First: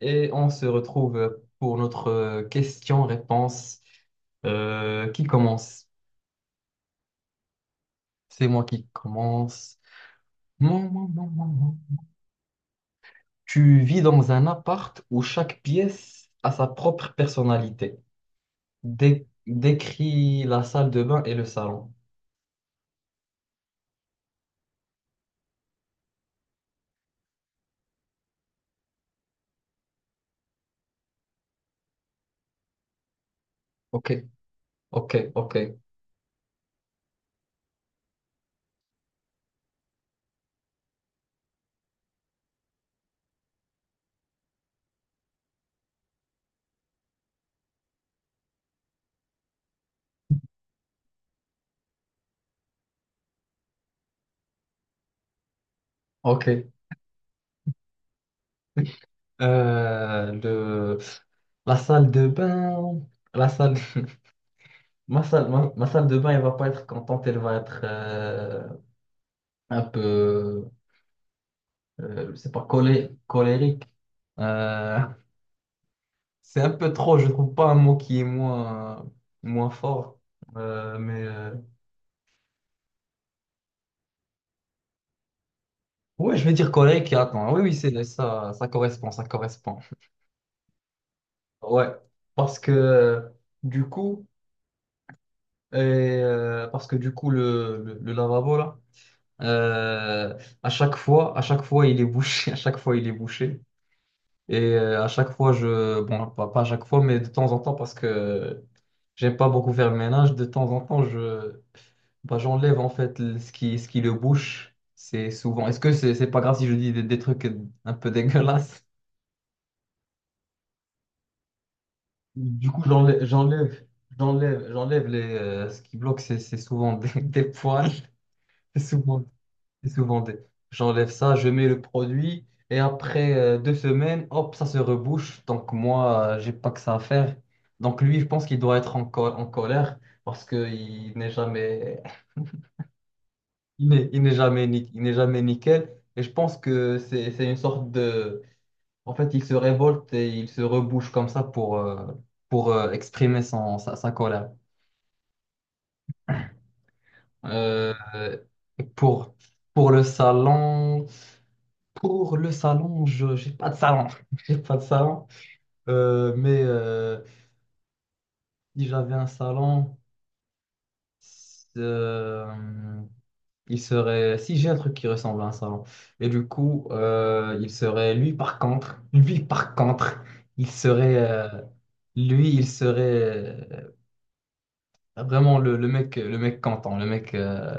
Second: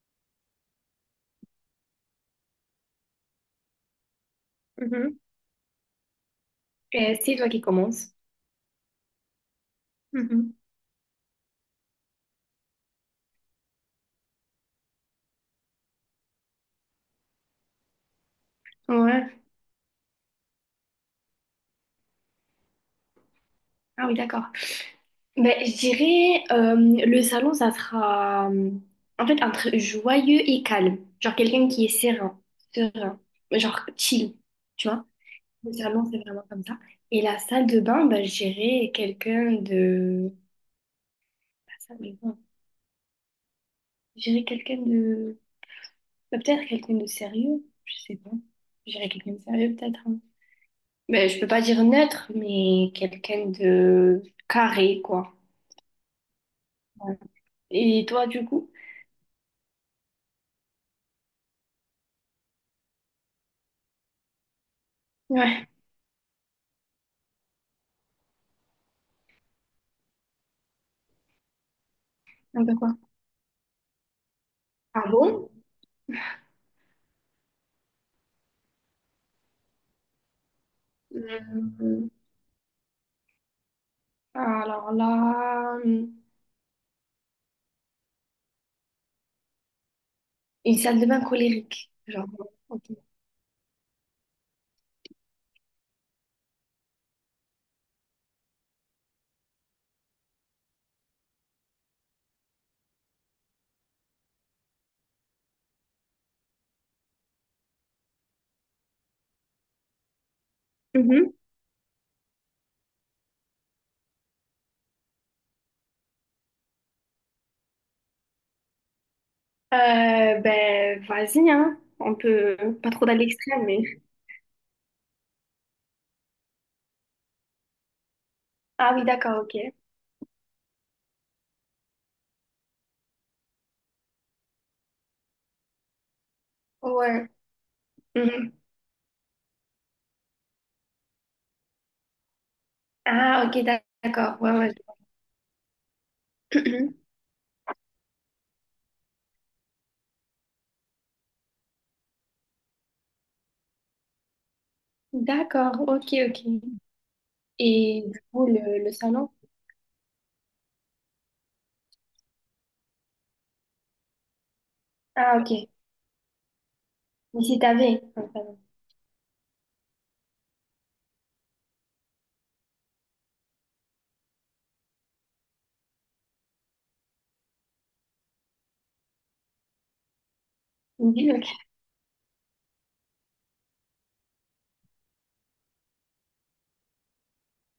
Et on se retrouve pour notre question-réponse Mhm. qui commence. Et c'est toi qui commences. C'est moi qui commence. Mhm. Mon. Tu vis dans un appart où chaque pièce a sa propre personnalité. Dé- Ouais. décris la salle de bain et le salon. Ah oui, d'accord. Ben, je dirais, le salon, ça sera en fait entre joyeux et calme. Genre quelqu'un qui est serein, serein, genre Ok, chill, tu vois. ok, ok, Le salon, c'est vraiment comme ça. Et la salle de bain, ben, je dirais quelqu'un de... La salle de bain, je dirais quelqu'un de... ben, peut-être quelqu'un de sérieux, je sais pas. Je dirais quelqu'un de sérieux peut-être, hein. Ben, je peux pas dire neutre, mais quelqu'un de carré, quoi. ok. Et toi, du coup? Euh, le... La salle de bain, la salle, ma salle, Ouais, ma, ma salle de bain, elle va pas être contente, elle va être un peu. C'est pas un peu quoi. Colérique. Euh, Ah bon? c'est un peu trop, je trouve pas un mot qui est moins, moins fort. Mais Hum. Alors là, ouais, je vais dire colérique. Attends, oui, oui, c'est ça, ça correspond, ça correspond. une salle de bain Ouais, colérique. Genre, parce que ok. euh, du coup, parce que du coup, le lavabo là, euh, à chaque fois, il est bouché, à chaque fois, il est bouché. Et à chaque fois, je... Bon, pas à chaque fois, mais de temps en temps, parce que j'aime pas beaucoup faire le ménage, de temps en temps, Mhm. je... Bah, j'enlève en fait ce qui le bouche. C'est souvent... Est-ce que c'est pas grave si je dis des trucs un peu dégueulasses? Ben, vas-y, hein. On peut Du coup, pas trop dans l'extrême, mais. j'enlève. J'enlève les... Ce qui bloque, c'est souvent des, des poils. C'est Ah oui, souvent d'accord, ok. C'est souvent des... J'enlève ça, je mets le produit et après 2 semaines, hop, ça se rebouche. Donc moi, j'ai pas que ça à Ouais. faire. Donc lui, je pense Mhm. qu'il doit être en colère parce qu'il n'est jamais, Ah, ok, il n'est d'accord. Ouais, jamais, ouais. Il n'est jamais nickel. Et je pense Je vois. que c'est une sorte de... En fait, il se révolte et il se rebouche comme ça pour, exprimer sa colère. D'accord, ok, ok. Euh, Et du coup, le salon? pour, pour le salon. Pour le salon, je j'ai pas de salon. J'ai pas de salon. Ah, ok. Mais Mais si t'avais un salon. si j'avais un salon, euh, il serait. Si j'ai un truc qui ressemble à un salon. Et du coup, il serait. Lui, par contre, il serait. Oui, ok. Il serait vraiment le mec,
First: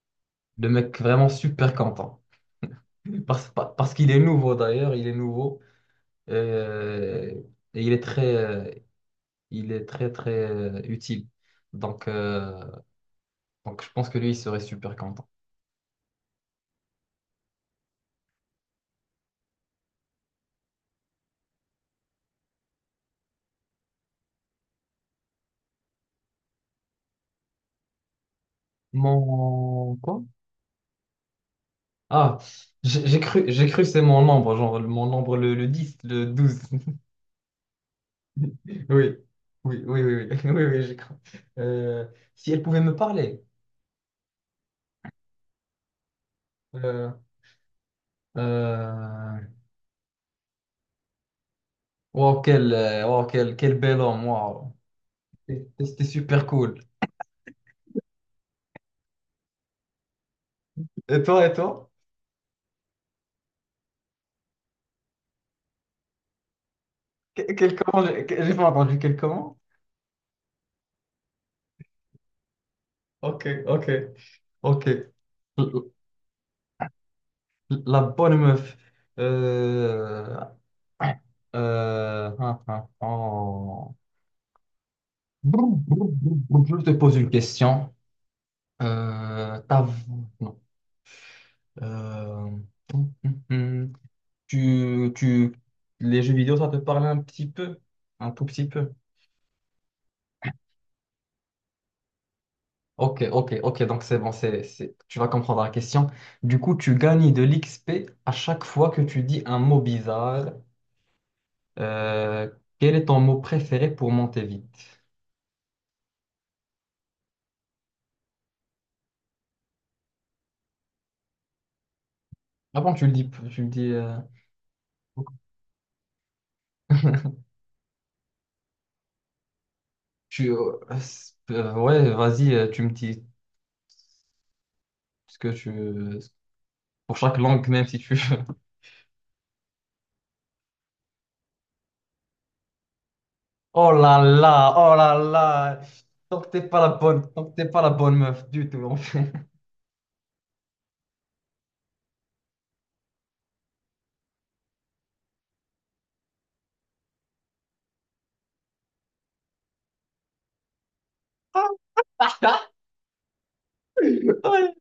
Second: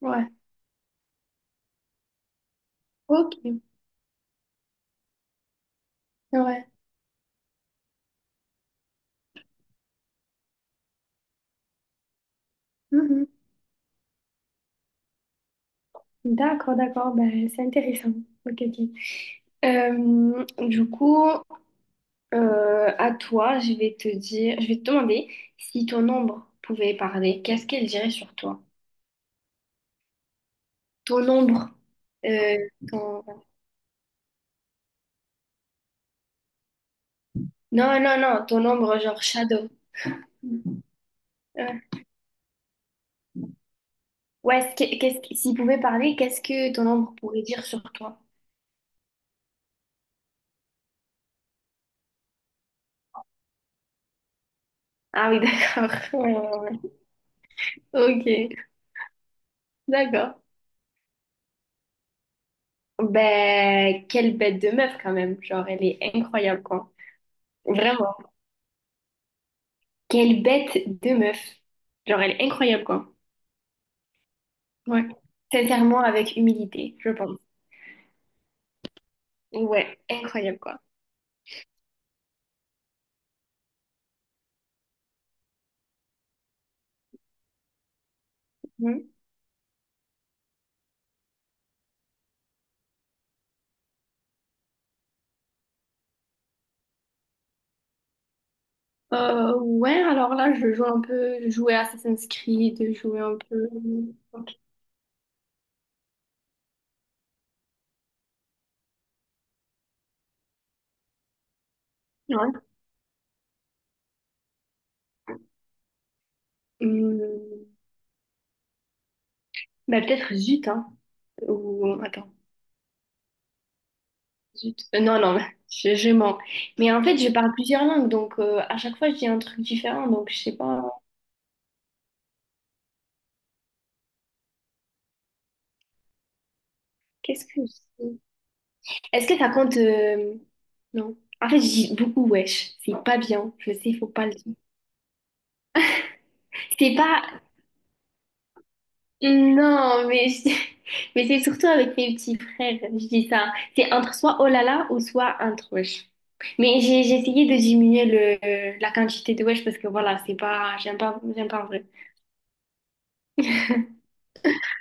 Ouais. le mec vraiment super content. Ok. Parce qu'il est nouveau d'ailleurs, il est nouveau. Ouais. Euh, et il est très très utile. Donc, euh, Mhm. donc je pense que lui, il serait super content. D'accord, d'accord, ben, c'est intéressant. Ok, ok. Du coup, à toi, je vais te demander si ton ombre pouvait parler, qu'est-ce qu'elle dirait sur toi? Mon quoi? Ton ombre, Ah, euh, ton... j'ai cru que c'est mon nombre, genre mon nombre le 10, le 12. Non, non, non, ton Oui, ombre oui, genre shadow. oui, oui, oui, oui, oui, j'ai cru. Euh, Euh, Si elle pouvait me parler. ouais, ce que- qu'est-ce que- s'il pouvait parler, qu'est-ce que ton Euh, ombre pourrait dire sur toi? euh, wow, wow, quel bel homme, wow. Ah oui, d'accord. C'était Ouais, super ouais, cool. ouais. Ok, d'accord. Et toi, et toi? Ben, quelle bête de meuf quand même, genre elle est incroyable quoi. Quel, comment Vraiment. J'ai pas entendu quel comment? Quelle bête de meuf. Genre, elle est incroyable, quoi. Ok, ok, ok. Ouais. Sincèrement, avec humilité, je pense. La bonne meuf. Ouais, Euh, incroyable, quoi. Hein, hein, oh. Brou, brou, brou, brou. Je te pose une question. Mhm. Ta Non. Euh, hum, hum, hum. Tu, les jeux vidéo, ça te parle un petit peu, un tout petit peu. Ouais, alors là, je joue un peu, je jouais Assassin's Creed, je jouais Ok, un ok, peu... ok. Donc c'est bon, Ok. Tu vas comprendre la question. Du coup, tu gagnes de l'XP à chaque fois que tu dis un mot bizarre. Euh, Ouais. Quel est ton mot préféré pour monter vite? Hum, bah, peut-être Zut, hein. Ou... Attends, Ah bon, tu le dis, tu le dis. Zut. Non, non, je mens. Mais en fait, je parle plusieurs langues, donc à chaque fois, je dis un truc différent, donc je sais pas... Ouais, vas-y, tu me dis ce que tu veux. Pour chaque Qu'est-ce que langue, même si tu c'est? veux. Est-ce que ça compte non. En fait, je dis beaucoup wesh. C'est pas bien. Je Oh sais, faut là pas le dire. là, oh là là. Tant que t'es pas la C'est pas. bonne, tant que t'es pas la bonne meuf du tout, en fait. Non, mais, mais c'est surtout avec mes petits frères. Je dis ça. C'est entre soit oh là là ou soit entre wesh. Mais j'ai essayé de diminuer la quantité de wesh parce que voilà, c'est pas. J'aime pas, j'aime pas en vrai. Ouais.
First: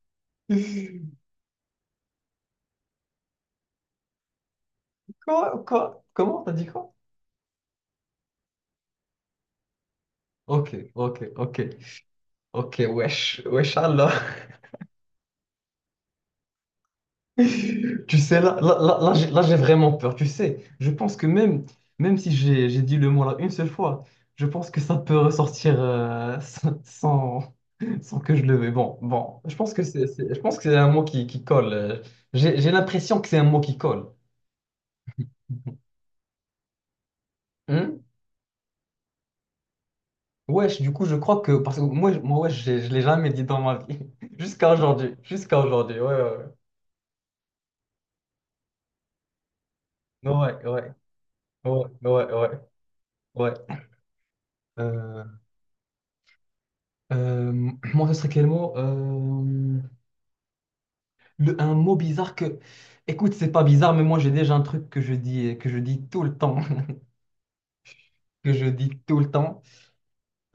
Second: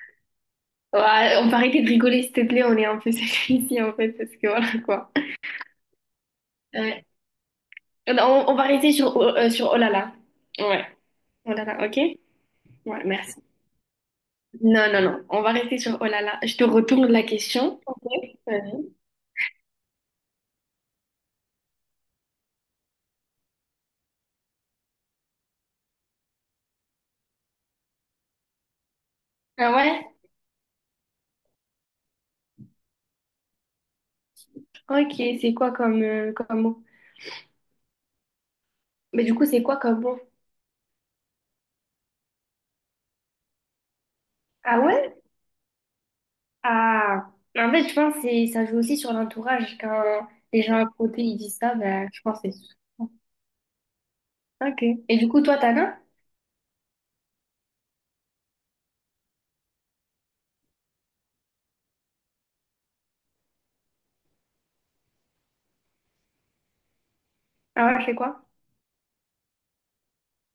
Ouais, on va arrêter de rigoler, s'il te plaît. On est un peu sérieux ici en fait parce que voilà quoi. Quoi, quoi, comment t'as dit quoi? Ouais. On, on va rester sur, sur oh là là. Ok, Ouais. ok, Oh ok, là là, ok? ok, Ouais, merci. wesh, wesh, Allah. Non, non, non. On va rester sur Oh là là. Je te retourne la question. Ok. Tu sais, là, là, Vas-y. là, là, j'ai vraiment peur. Tu sais, je pense que même si j'ai dit le mot là une seule fois, je pense que ça peut ressortir sans que je le veuille. Bon, Ah ouais? Je pense que c'est un mot qui colle. J'ai l'impression que c'est un mot qui colle. Ok, c'est quoi comme, comme mot? Hmm. Mais du coup, c'est quoi comme mot? Wesh, du coup, je crois que... Parce que moi, moi wesh, je l'ai jamais dit dans ma vie. Jusqu'à Ah ouais? aujourd'hui. Jusqu'à aujourd'hui, ouais, ouais, ouais. Ah, en fait, je pense que ça joue aussi sur l'entourage. Quand Ouais, les gens à ouais, côté, ils disent ça, ouais, ben, je ouais, pense que c'est... ouais, ouais. Ok. Et Euh, du coup, toi, t'en as? euh, Moi, ce serait quel mot? Un mot bizarre que, écoute, c'est pas bizarre, mais moi j'ai déjà un truc que je dis tout le temps, Ah ouais, je fais quoi? que je dis tout le temps.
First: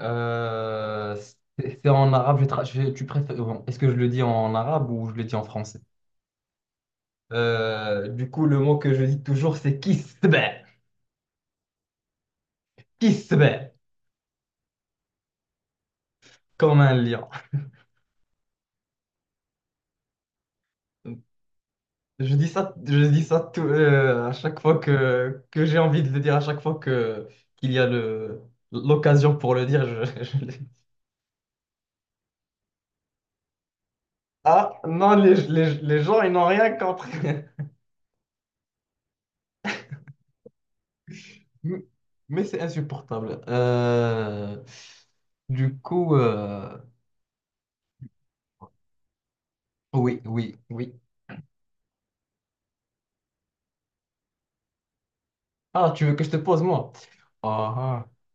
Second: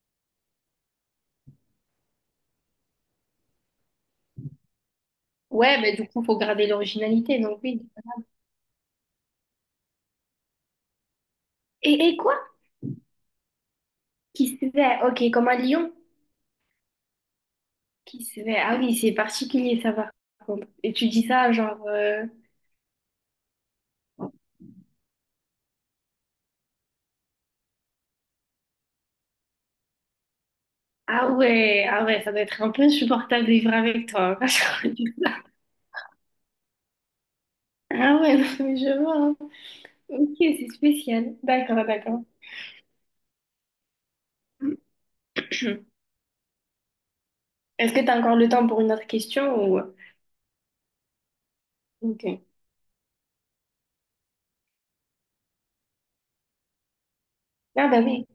Euh, c'est en arabe. Tu préfères, bon, est-ce que je le dis en arabe ou je le dis en Ouais, français? mais du coup, faut garder l'originalité, donc oui. Du coup, le mot que je dis toujours, c'est kisbeh, Et quoi? kisbeh, Qui se fait? Ok, comme un lion. comme un lion. Qui se fait? Ah oui, c'est particulier, ça va. Et tu dis ça, genre... Je dis ça à chaque fois que j'ai envie de le dire, à chaque fois que qu'il y a le l'occasion pour le dire, je, je le... ah ouais, ah ouais, ça doit être un peu insupportable de vivre avec toi, hein, je Ah, non, crois. Les gens, ils n'ont rien compris. Ah ouais, non, mais je vois, hein. Ok, c'est spécial. D'accord, d'accord. Mais c'est insupportable. Du coup, Est-ce que tu as encore le temps pour une autre question ou... oui, oui, oui. Ok. Ah, tu veux que je te pose, moi? Ah bah Ah, oui.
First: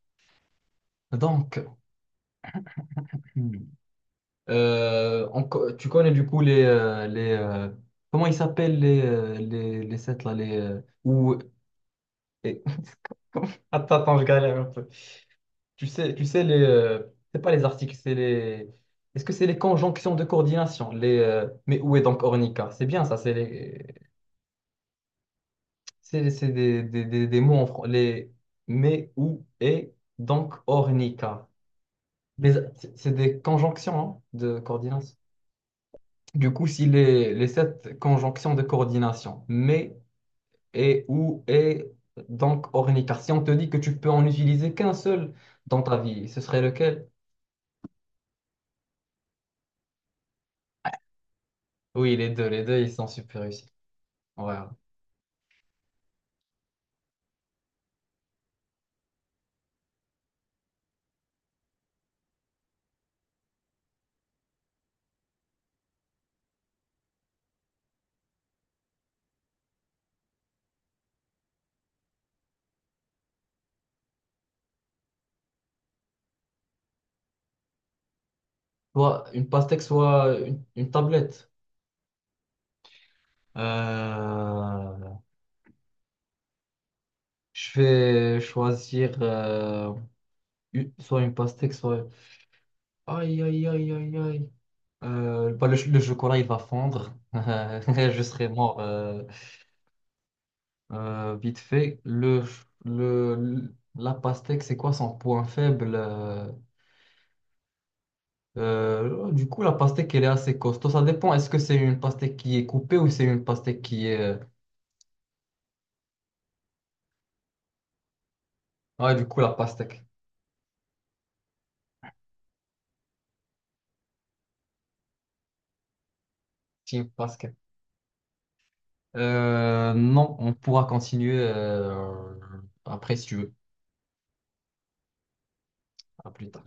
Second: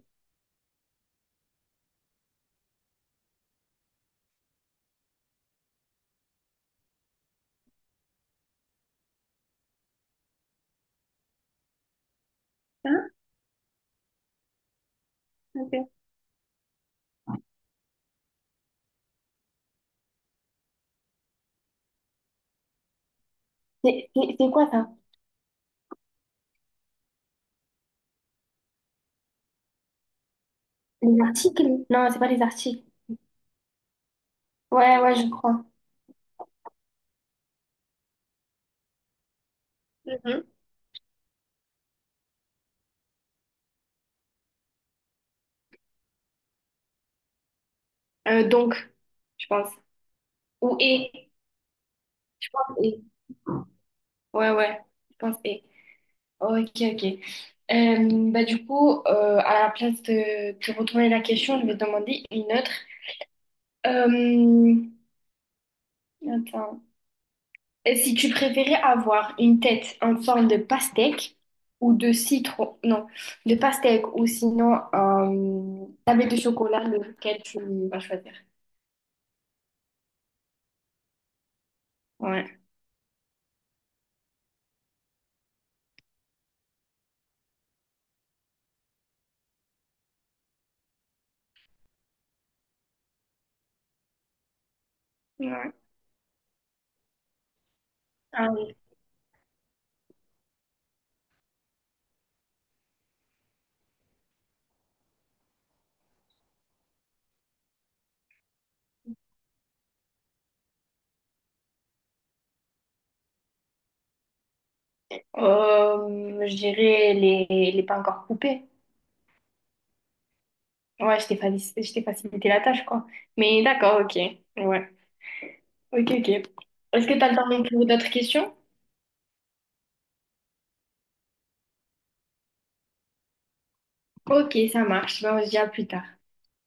ah. Hmm. Tu connais du coup les comment ils s'appellent les, les sets là les, ou, et- Hein. Attends, attends, je galère. Ok. Tu sais les, c'est pas les articles, c'est les. Est-ce que c'est les conjonctions de coordination? Les, mais où est donc Ornica? C'est bien ça, c'est les, C'est quoi ça? C'est des mots en français. Les, mais où est donc Les Ornica? articles? Non, c'est pas les articles. C'est des conjonctions hein, de Ouais, coordination. ouais, je crois. Du coup, si les sept conjonctions de coordination, mais Mhm. et où est donc Ornica? Si on te dit que tu peux en utiliser qu'un seul dans ta vie, ce serait lequel? Donc, je pense. Ou et. Oui, les deux, ils Et. sont super réussis. Ouais, Ouais. ouais, je pense et. Ok, ok. Bah, du coup, à la place de retourner la question, je vais te demander une autre. Euh, attends. Et si tu préférais avoir une tête en forme de pastèque ou de citron, non, de pastèque ou sinon tablette de chocolat, lequel tu vas choisir? Soit une pastèque, soit une tablette. Ouais. Euh, je vais choisir soit une pastèque, soit... Aïe, aïe, aïe, aïe, aïe. Bah, Ouais. Le chocolat, il va fondre. Je serai Ah oui. mort vite fait. Le, ch- le- La pastèque, c'est quoi son point faible? Du coup, la pastèque, elle est assez costaud. Ça dépend. Est-ce que c'est une pastèque qui est coupée ou c'est une pastèque qui est... Je dirais les pas encore coupés. Ouais, du coup, la pastèque. Ouais, je t'ai facilité la tâche, quoi. Mais d'accord, ok. Ouais. Ok, ok. Est-ce Team que tu as le pastèque. temps pour d'autres questions? Non, on pourra continuer après si tu veux. Ok, ça marche. Ben, on se dit à plus tard. À plus tard.